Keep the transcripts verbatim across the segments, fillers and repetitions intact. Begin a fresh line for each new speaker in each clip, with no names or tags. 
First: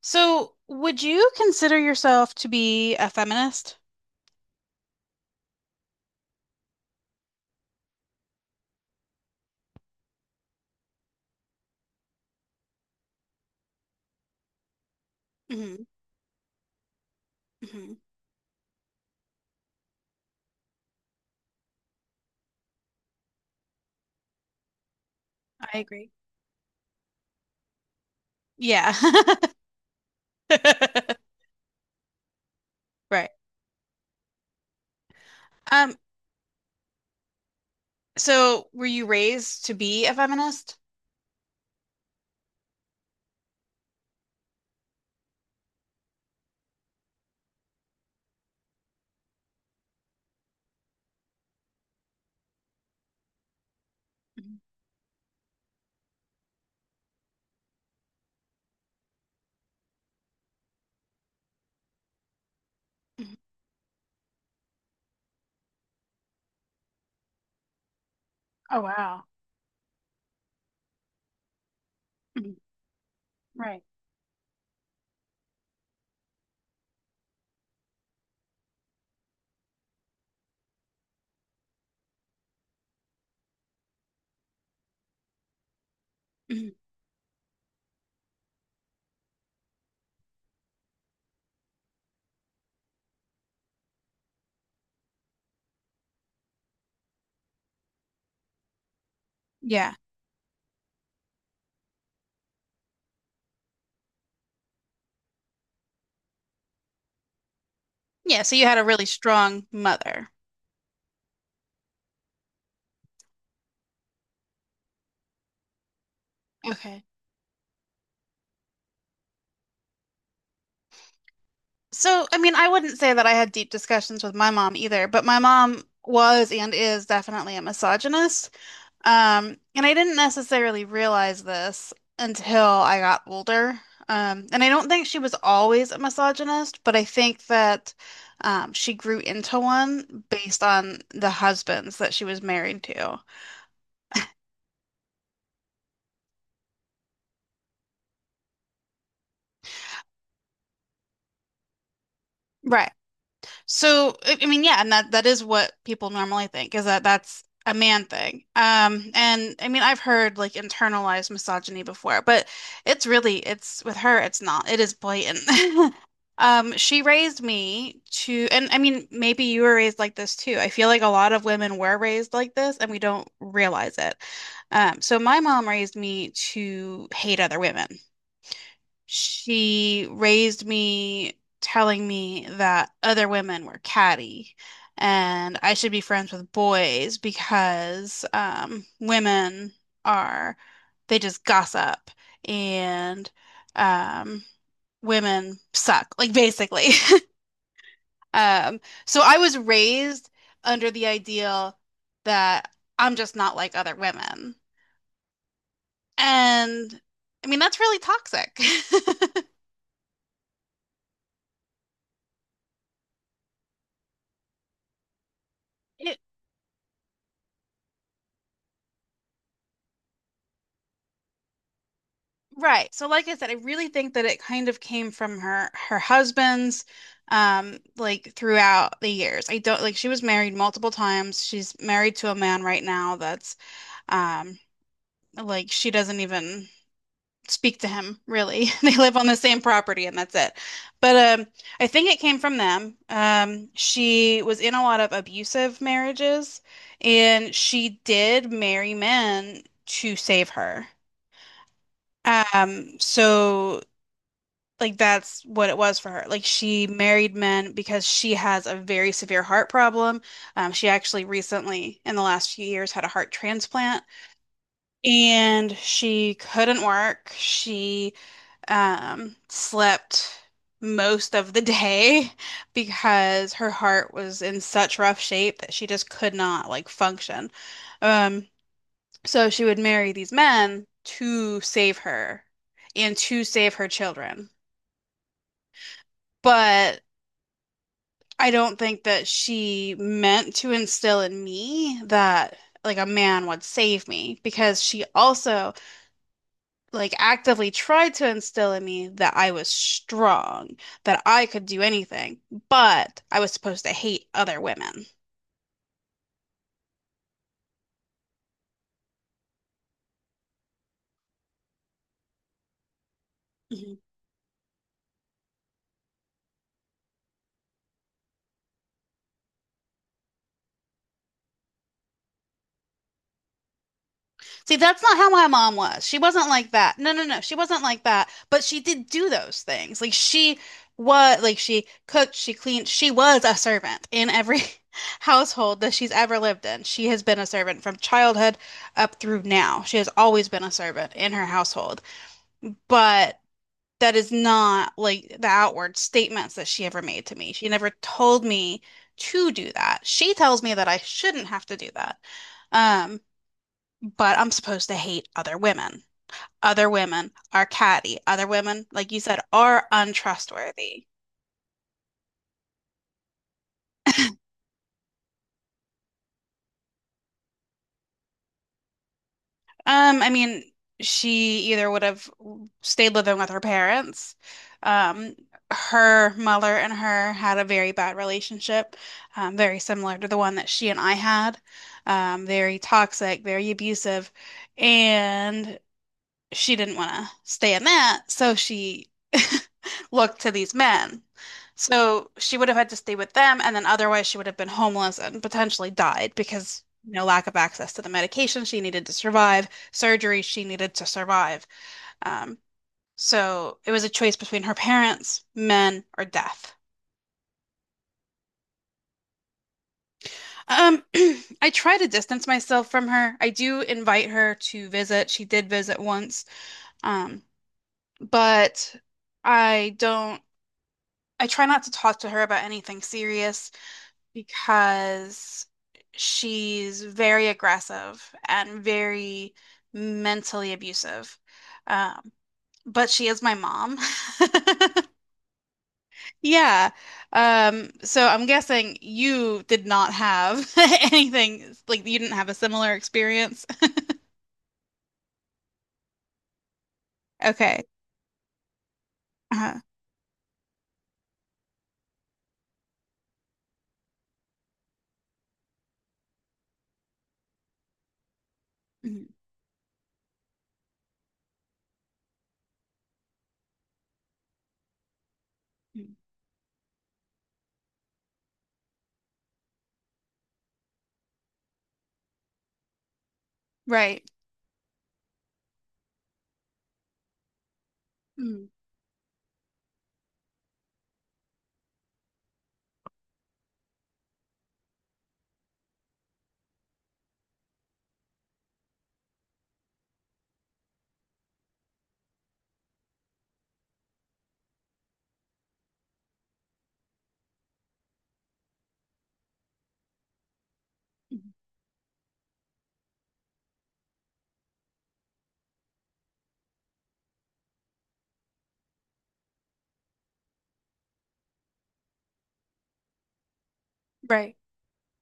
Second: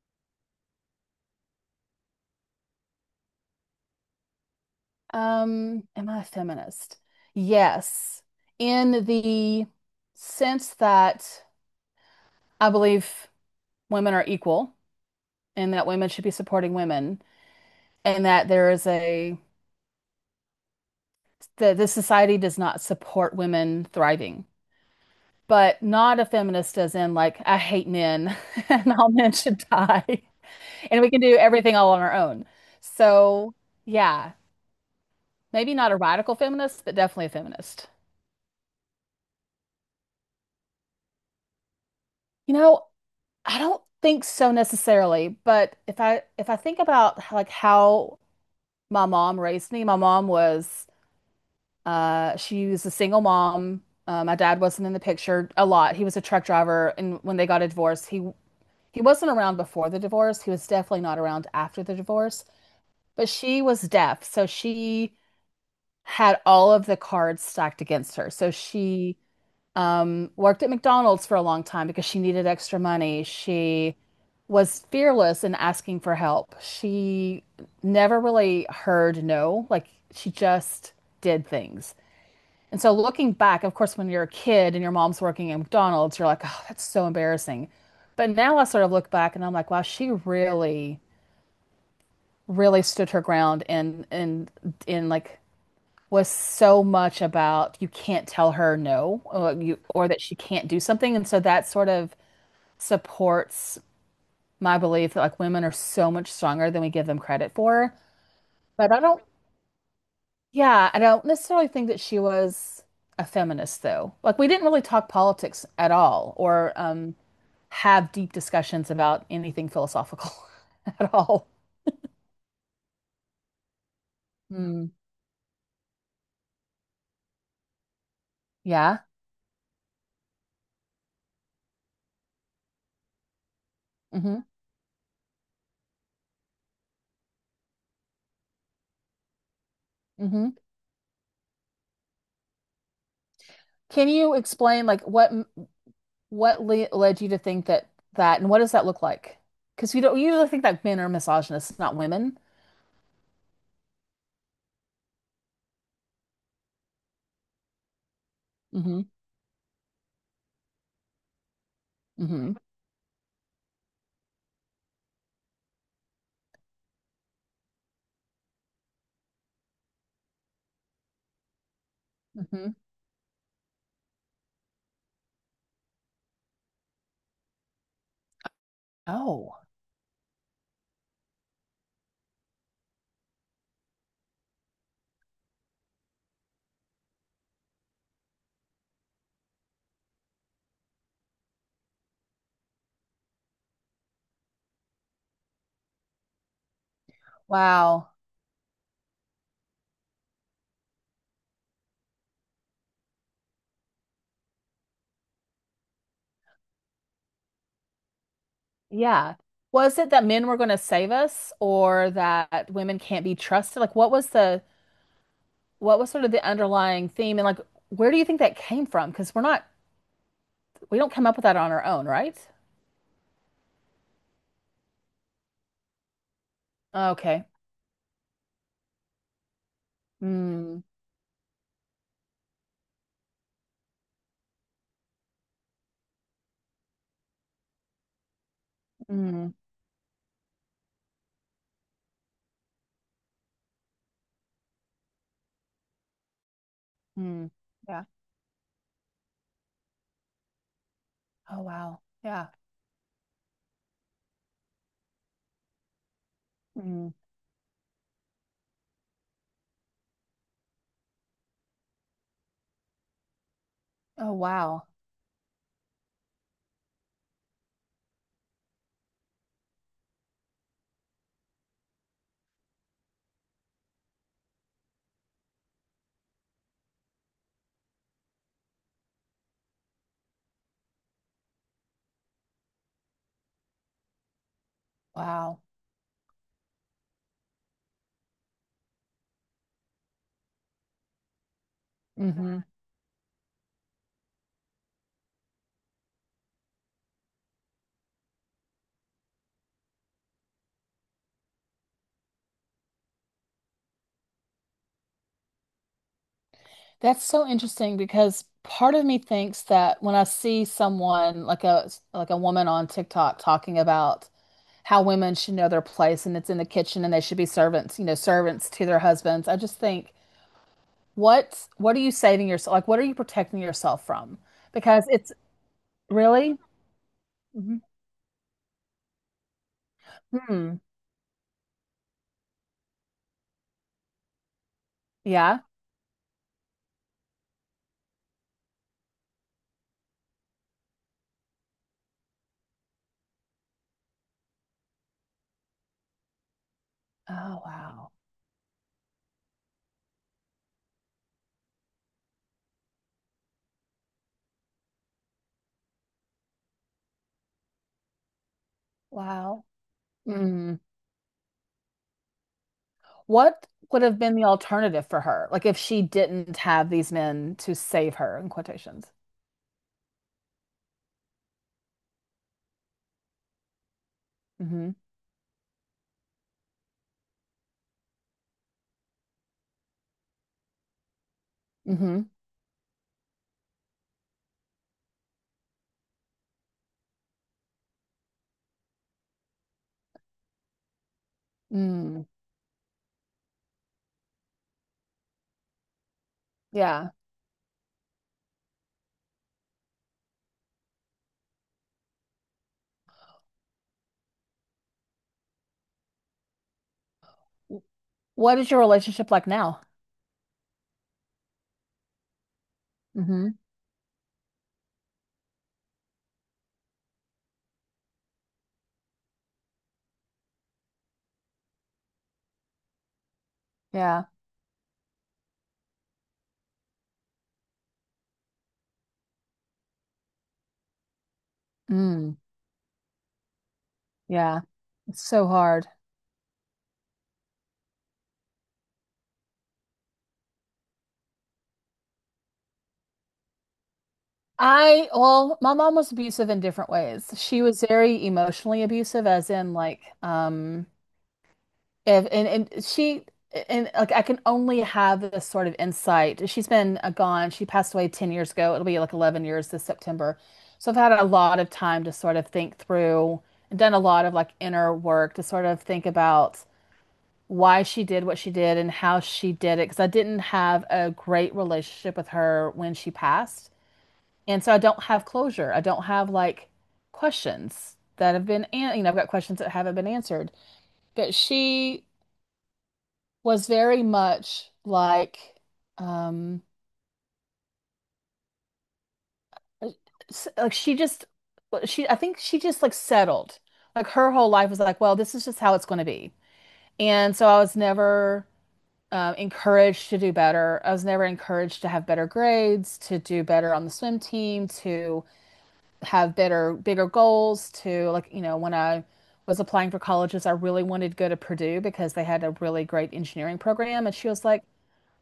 So, would you consider yourself to be a feminist?
Um, am I a feminist? Yes, in the sense that I believe women are equal and
Hmm.
that women should be supporting women
Hmm.
and that there is a that this society does not support women thriving.
I
But
agree.
not a feminist as in like I hate men and
Yeah.
all men should die and we can do everything all on our own.
Right.
So, yeah, maybe not
Um,
a radical feminist, but definitely a feminist.
so were you raised to be a feminist?
You know, I don't think so necessarily, but if I if I think about how- like how my mom raised me. My mom was uh she was a single mom. Uh, my
Mm-hmm.
dad wasn't in the picture a lot. He was a truck driver, and when they got a divorce, he he wasn't around before the divorce. He was definitely not around after the divorce. But she was deaf, so she had all of the cards stacked against her. So
Oh,
she
wow.
um, worked at McDonald's for a long time because she needed
Hmm.
extra money.
Right.
She was fearless in asking for help. She never really heard no, like she just did things. And so looking back, of course, when you're a kid and your mom's working at McDonald's, you're like, oh,
Hmm.
that's so embarrassing. But now I sort of look back and I'm like, wow, she really, really stood her ground and and in like was so much about you can't tell her no, or like, you
Yeah.
or that she can't do something. And so that sort of supports my belief that like women are so much stronger than we give them credit for.
Yeah, so you had a
But I
really
don't,
strong mother.
yeah, I don't necessarily think that she was a feminist though. Like we didn't really talk politics at all, or
Okay.
um have deep discussions about anything philosophical at all.
So, I mean, I wouldn't say that I had deep discussions with my mom
Mm,
either, but my mom was and is definitely a misogynist.
yeah.
Um, and I didn't necessarily realize this until I got older.
Mm-hmm.
Um, and I don't think she was always a misogynist, but I think that um, she grew into one
Mm-hmm.
based on the husbands that she was married to.
Can you explain like what? What le led you to think that that, and what does that look like? Because we don't we usually think that men are misogynists, not women.
Right. So, I I mean, yeah, and that that is what people normally think, is that that's a man thing.
Hmm
Um, and I mean, I've heard like internalized misogyny before, but
hmm
it's really it's with her, it's not. It is blatant. Um, she raised me to, and I mean, maybe you were raised like this too. I feel like a lot of women were raised like
hmm
this and we don't realize it. Um, so my mom raised me to hate other women.
Oh,
She raised me telling me that other women were catty and I should be friends with boys because um, women are, they just gossip and um, women suck, like basically.
wow.
Um, so I was raised under the ideal that I'm just not like other women. And I mean, that's really toxic.
Yeah. Was it that men were going to save us, or that women can't be trusted? Like, what was the what was
It—
sort of the underlying theme, and like, where do you think that came from? Because we're not we don't come up with that on our own, right?
right. So like I said, I really think that it kind of came from her her husband's
Okay.
um like throughout the years. I don't— like she was married
Mm,
multiple times. She's married to a man right now that's um like she doesn't even speak to him really. They live on the
mm,
same property and that's it. But um I think it came from them. Um she was in a lot of abusive marriages
mm.
and she
Yeah.
did marry men to save her.
Oh, wow. Yeah.
Um, so like that's what it was for her. Like she
Mm.
married men because she has a very severe heart problem. Um, she actually recently, in the last few years, had a heart transplant
Oh, wow.
and she couldn't work. She um, slept most of the day because her heart was in such rough shape that she just could not like function. Um, so she would marry these men to save her and to save her children.
Wow.
But I don't think that she meant to instill in me that
Mhm.
like a man would save me, because she also like actively tried to instill in me that I was strong, that I could do anything, but I was supposed to hate other women.
That's so interesting because part of me thinks that when I see someone like a like a woman on TikTok talking about how women should know their place and it's in the kitchen and they should be servants, you know, servants to their husbands, I just think, what what are you saving yourself? Like, what are you protecting yourself from?
See, that's
Because
not how
it's
my mom was. She wasn't
really,
like that. No, no, no. She
Mhm.
wasn't like that. But she did do those things. Like she
Hmm,
was, like she cooked, she cleaned. She was a servant in every
yeah.
household that she's ever lived in. She has been a servant from childhood up through now. She has always been a servant in her household. But that is not like the outward statements that she ever made to me.
Oh,
She never
wow.
told me to do that. She tells me that I shouldn't have to do that. Um, but I'm supposed to hate other women. Other women are catty. Other women, like you said,
Wow.
are
Mm.
untrustworthy.
What would have been the alternative for her? Like if she didn't have these men to save her, in quotations.
Um, I mean, she either would have stayed living with her parents.
Hmm
Um, her mother and her had a very bad relationship, um, very similar to the one that she and I had.
hmm
Um, very toxic, very abusive, and she didn't want to stay in that, so she looked to these men.
Mm,
So she would have had to stay with them, and then otherwise she would have been homeless and potentially died because
yeah.
no— lack of access to the medication she needed to survive, surgery she needed to survive. Um, so it was a choice between her parents, men, or death.
W- What is your relationship like now?
Um, I try to distance myself from her.
Hmm
I do invite her to visit. She did visit once, um, but I don't. I try not to talk to her about anything serious
Yeah.
because she's very aggressive and very mentally abusive. Um,
Mm,
but she is my mom.
yeah. It's so hard.
Yeah. Um, so I'm guessing you did not have anything like— you didn't have a similar experience.
I, well, my mom was abusive in different ways. She was
Okay.
very emotionally abusive, as in
Uh-huh.
like, um, if, and, and she, and like, I can only have this sort of insight. She's been uh, gone. She passed away ten years ago. It'll be like
Mhm.
eleven years this September. So I've had a lot of time to sort of think through and done a lot of like inner work to sort of think
Mhm.
about why she did what she did and how she did it, because I didn't have a great relationship with her when she passed.
Right.
And so I don't have closure. I don't have like questions that have been,
Mhm.
an you know, I've got questions that haven't been answered. But she was very much like, um, s- like she just, well, she, I think she just like settled. Like her whole life was like, well, this is just how it's going to be. And so I was never um, encouraged to do better. I was never
Mhm.
encouraged to have better grades, to do better on the swim team, to have better, bigger goals, to like, you know, when I was applying for colleges, I really wanted to go to Purdue because they had a really great engineering program. And she was
Right.
like,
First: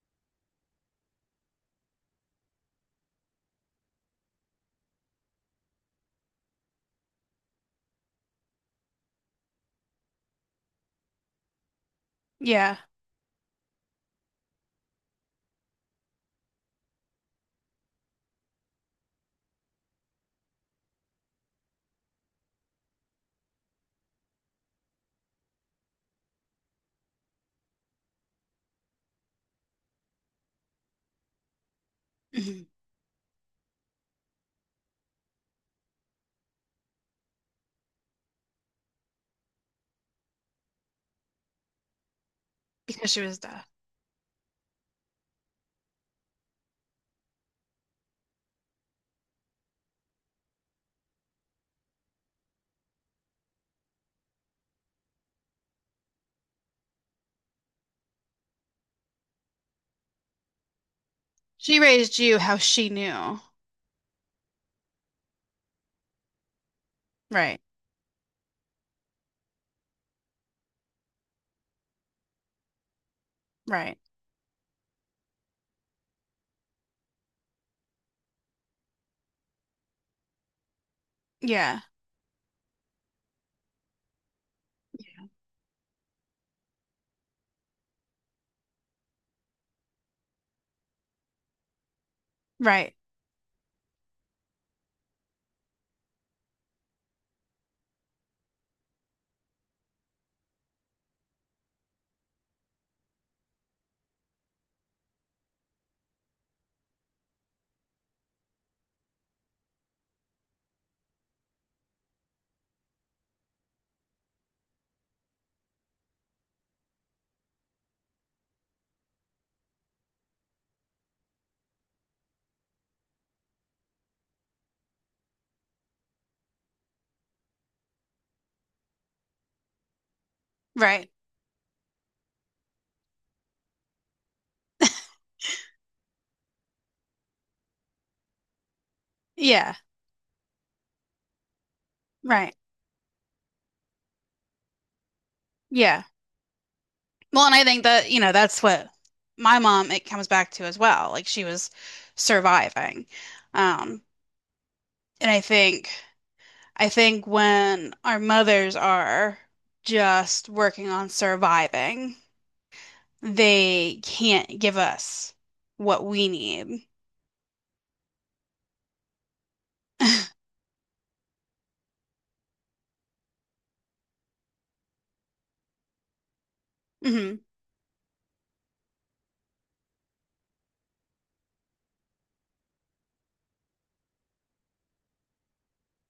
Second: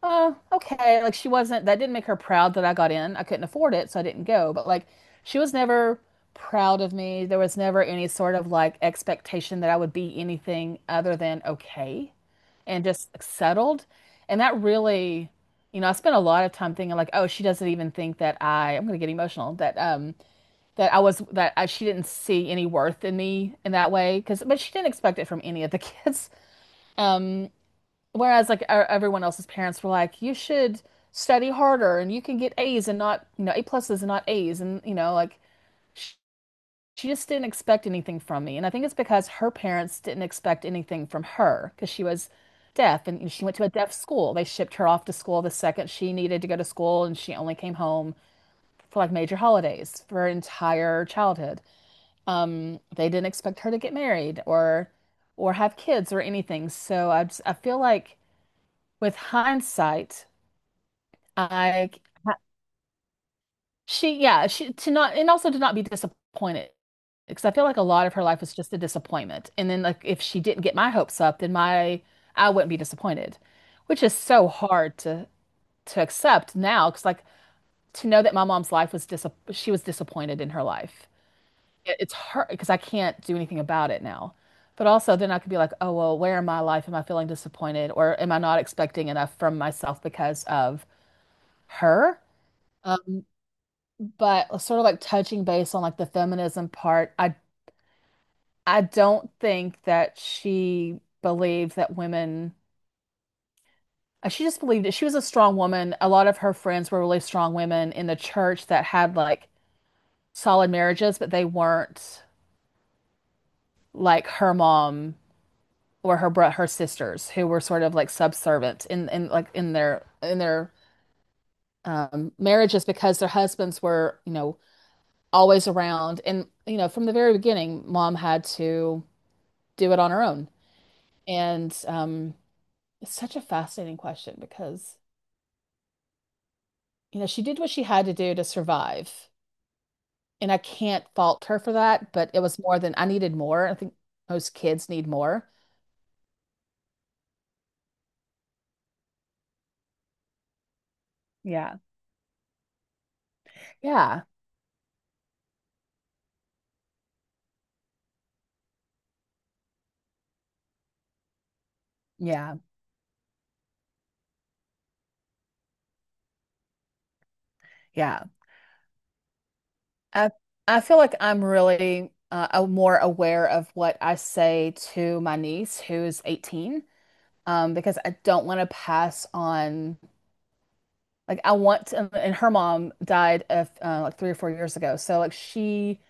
oh, okay. Like, she wasn't, that didn't make her proud that I got in. I couldn't afford it, so I didn't go. But like, she was never proud of me. There was never any sort of like expectation that I would be anything other than okay
Yeah.
and just like, settled. And that really, you know, I spent a lot of time thinking like, oh, she doesn't even think that I, I'm gonna get emotional, that um that I was that I, she didn't see any worth in me in that way because but she didn't expect it from any of the kids. Um Whereas like our, everyone else's parents were like, you should study harder and you can get
Mhm.
A's and not, you know, A pluses and not A's, and you know, like she just didn't expect anything from me. And I think it's because her parents didn't expect anything from her, because she was deaf
Because
and
she
you know,
was
she went to
deaf.
a deaf school. They shipped her off to school the second she needed to go to school, and she only came home for like major holidays for her entire childhood. Um, they didn't expect her to get married or or have kids or anything. So I just, I feel like with hindsight,
She
I
raised you how she knew.
She, yeah, she to not, and also to not be disappointed, because I
Right.
feel like a lot of her life was just a disappointment. And then like if she didn't get my hopes up, then my I wouldn't be disappointed,
Right.
which is so hard to to accept now because like to know that my mom's life was dis she was disappointed in her life.
Yeah.
It, it's hard because I can't do anything about it now. But also then I could be like, oh well, where in my life am I feeling disappointed, or am I not expecting enough from myself because of her?
Right.
But uh, sort of like touching base on like the feminism part, I I don't think that she believed that women, uh, she just believed it. She was a strong woman. A lot of her friends were really strong women in the church that had like solid marriages, but they weren't like her mom or her bro her sisters who were sort of like subservient in in like in their in their um marriages, because their husbands were, you know, always around. And you know, from the very beginning, mom had to do it on her own.
Right.
And um, it's such a fascinating question because, you know, she did what she had to do to survive.
Yeah.
And I can't fault her for that, but it
Right.
was more than I needed more. I think most kids need more.
Yeah. Well, and I think that, you know, that's what my mom, it comes back to as well. Like she was
Yeah.
surviving. Um,
Yeah.
and I think, I think when our mothers are just working on surviving,
Yeah.
they can't give us what we need.
Yeah. I I feel like I'm really uh, a- more aware of what I say to my niece who is eighteen,
Hmm.
um, because I don't want to pass on like I want to, and her mom died of uh, like three or four years ago. So like she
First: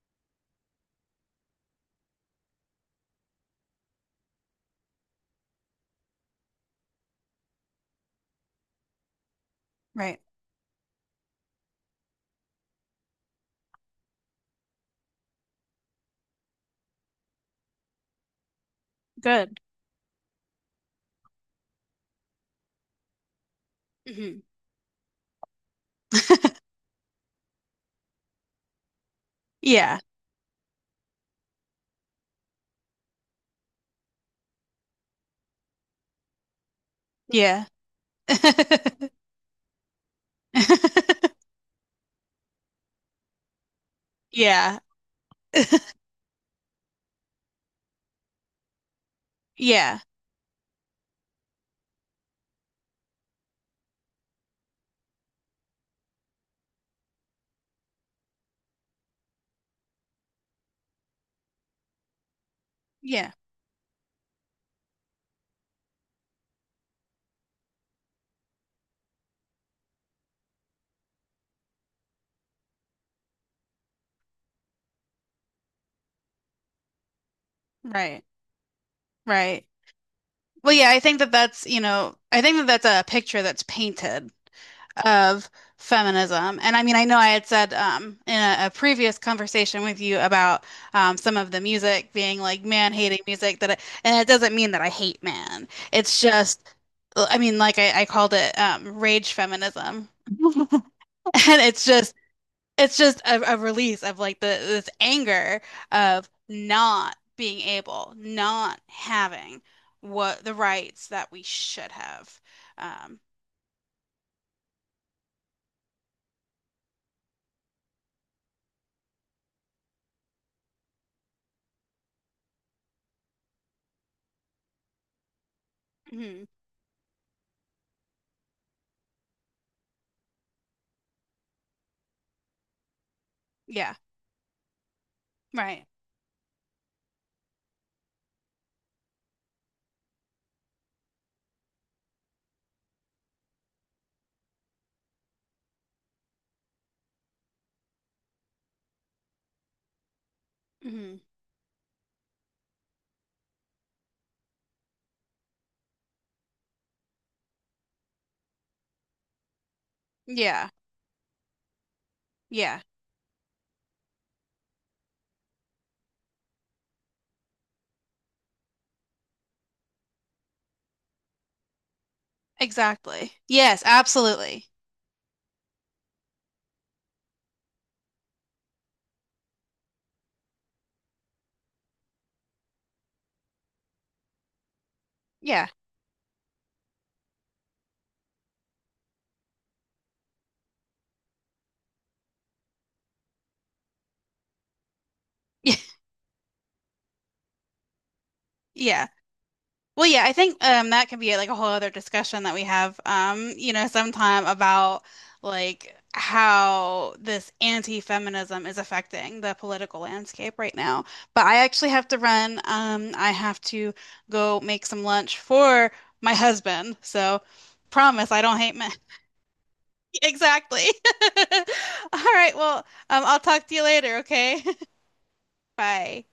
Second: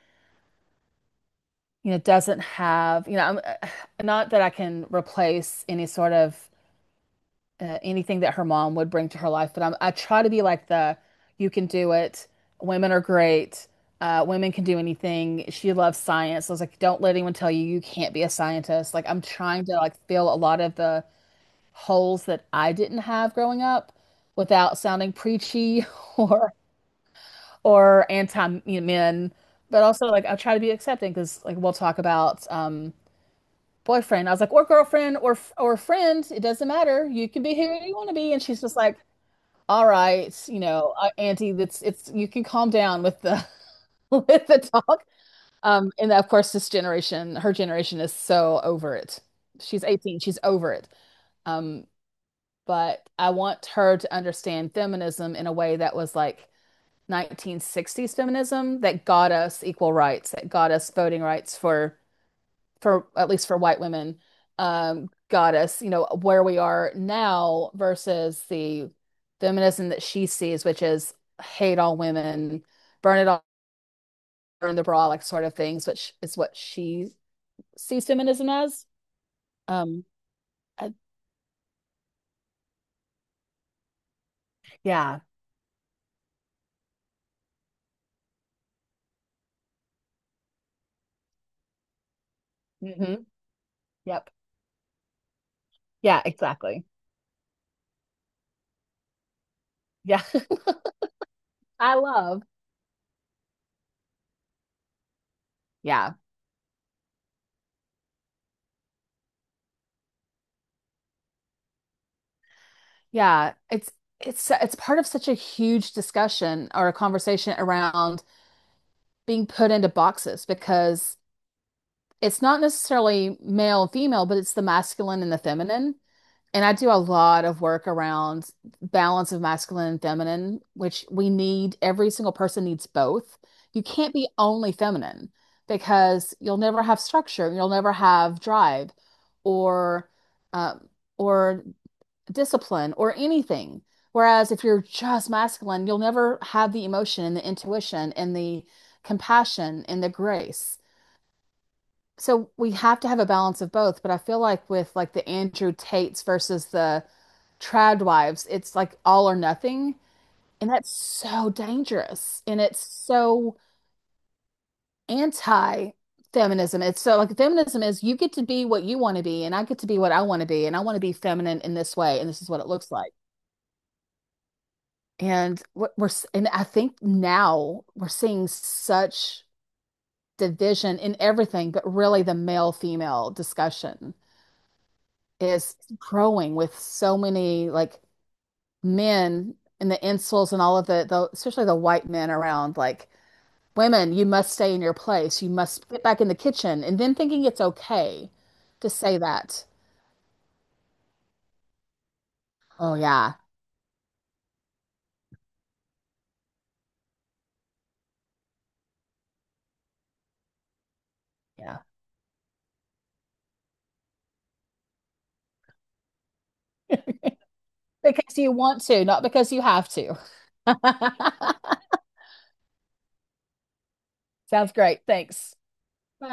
you know, doesn't have, you know, I'm uh, not that I can replace any sort of uh, anything that her mom would bring to her life, but I'm, I
Right.
try to be like the you can do it. Women are great. Uh, women can do anything. She loves science. So I was like, don't let anyone tell you you can't be a scientist. Like I'm
Good.
trying to like fill a lot of the holes that I didn't have growing up
Hmm.
without sounding preachy or or anti, men, but
Yeah.
also like I try to be accepting because like we'll talk about um boyfriend. I was like, or girlfriend or or friend. It doesn't matter. You can be who
Yeah.
you want to be. And she's just like, all right, you know, uh, Auntie, that's it's you can calm down with the with the
Yeah.
talk. Um, and of course, this generation, her generation is so over it. She's
Yeah.
eighteen, she's over it. Um, but I want her to understand feminism in a way that was like nineteen sixties feminism that got us equal rights, that got us voting rights for for at
Yeah.
least for white women, um, got us, you know, where we are now versus the feminism that she sees, which is hate all women, burn it all, burn the bra, like sort of things, which is what she sees
Right.
feminism as.
Right.
Um,
Well, yeah,
I-
I think that that's, you know, I think that that's a picture that's painted
Yeah.
of feminism. And I mean, I know I had said um, in a, a previous conversation with you about um, some of the music being like man-hating
hmm
music that I— and it
Yep.
doesn't mean that I hate man. It's
Yeah,
just,
exactly.
I mean, like I, I called it um, rage feminism.
Yeah.
And it's
I
just—
love.
it's just a, a release of like the— this anger
Yeah.
of not being able, not having what— the rights that we should have. Um,
Yeah, it's it's it's part of such a huge discussion or a conversation around being put into boxes, because it's not necessarily male and female, but it's the masculine and the feminine.
mhm.
And I do a lot of work around balance of masculine and feminine, which we need, every single person needs both. You
Yeah,
can't be only feminine
right.
because you'll never have structure, you'll never have drive or um, or discipline or anything. Whereas if you're just masculine, you'll never have the emotion and the intuition and the compassion and the grace.
Hmm.
So we have to have a balance of both, but I feel like with like the Andrew Tates versus the trad wives, it's like all or nothing,
Yeah,
and that's so dangerous and it's
yeah,
so anti-feminism. It's so like feminism is you get to be what you want to be and I get to be what I want to be and I want to be feminine in this way and this is what it looks like.
exactly. Yes, absolutely.
And what we're and I think now we're seeing such division in everything, but really the male-female discussion
Yeah,
is growing with so many like men and the insults and all of the, the especially the white men around like women, you must stay in your place. You must get back in the kitchen and then thinking it's okay to
yeah.
say that.
Well, yeah, I think um that could be like a whole other discussion that we
Oh
have
yeah.
um, you know, sometime about like how this anti-feminism is affecting the political landscape right now. But I
Yeah.
actually have to run. Um, I have to go make some lunch for my husband. So— promise
Because
I
you
don't hate
want
men.
to, not because you have to.
Exactly. All right, well, um, I'll talk to you later, okay?
Sounds great. Thanks.
Bye.
Bye.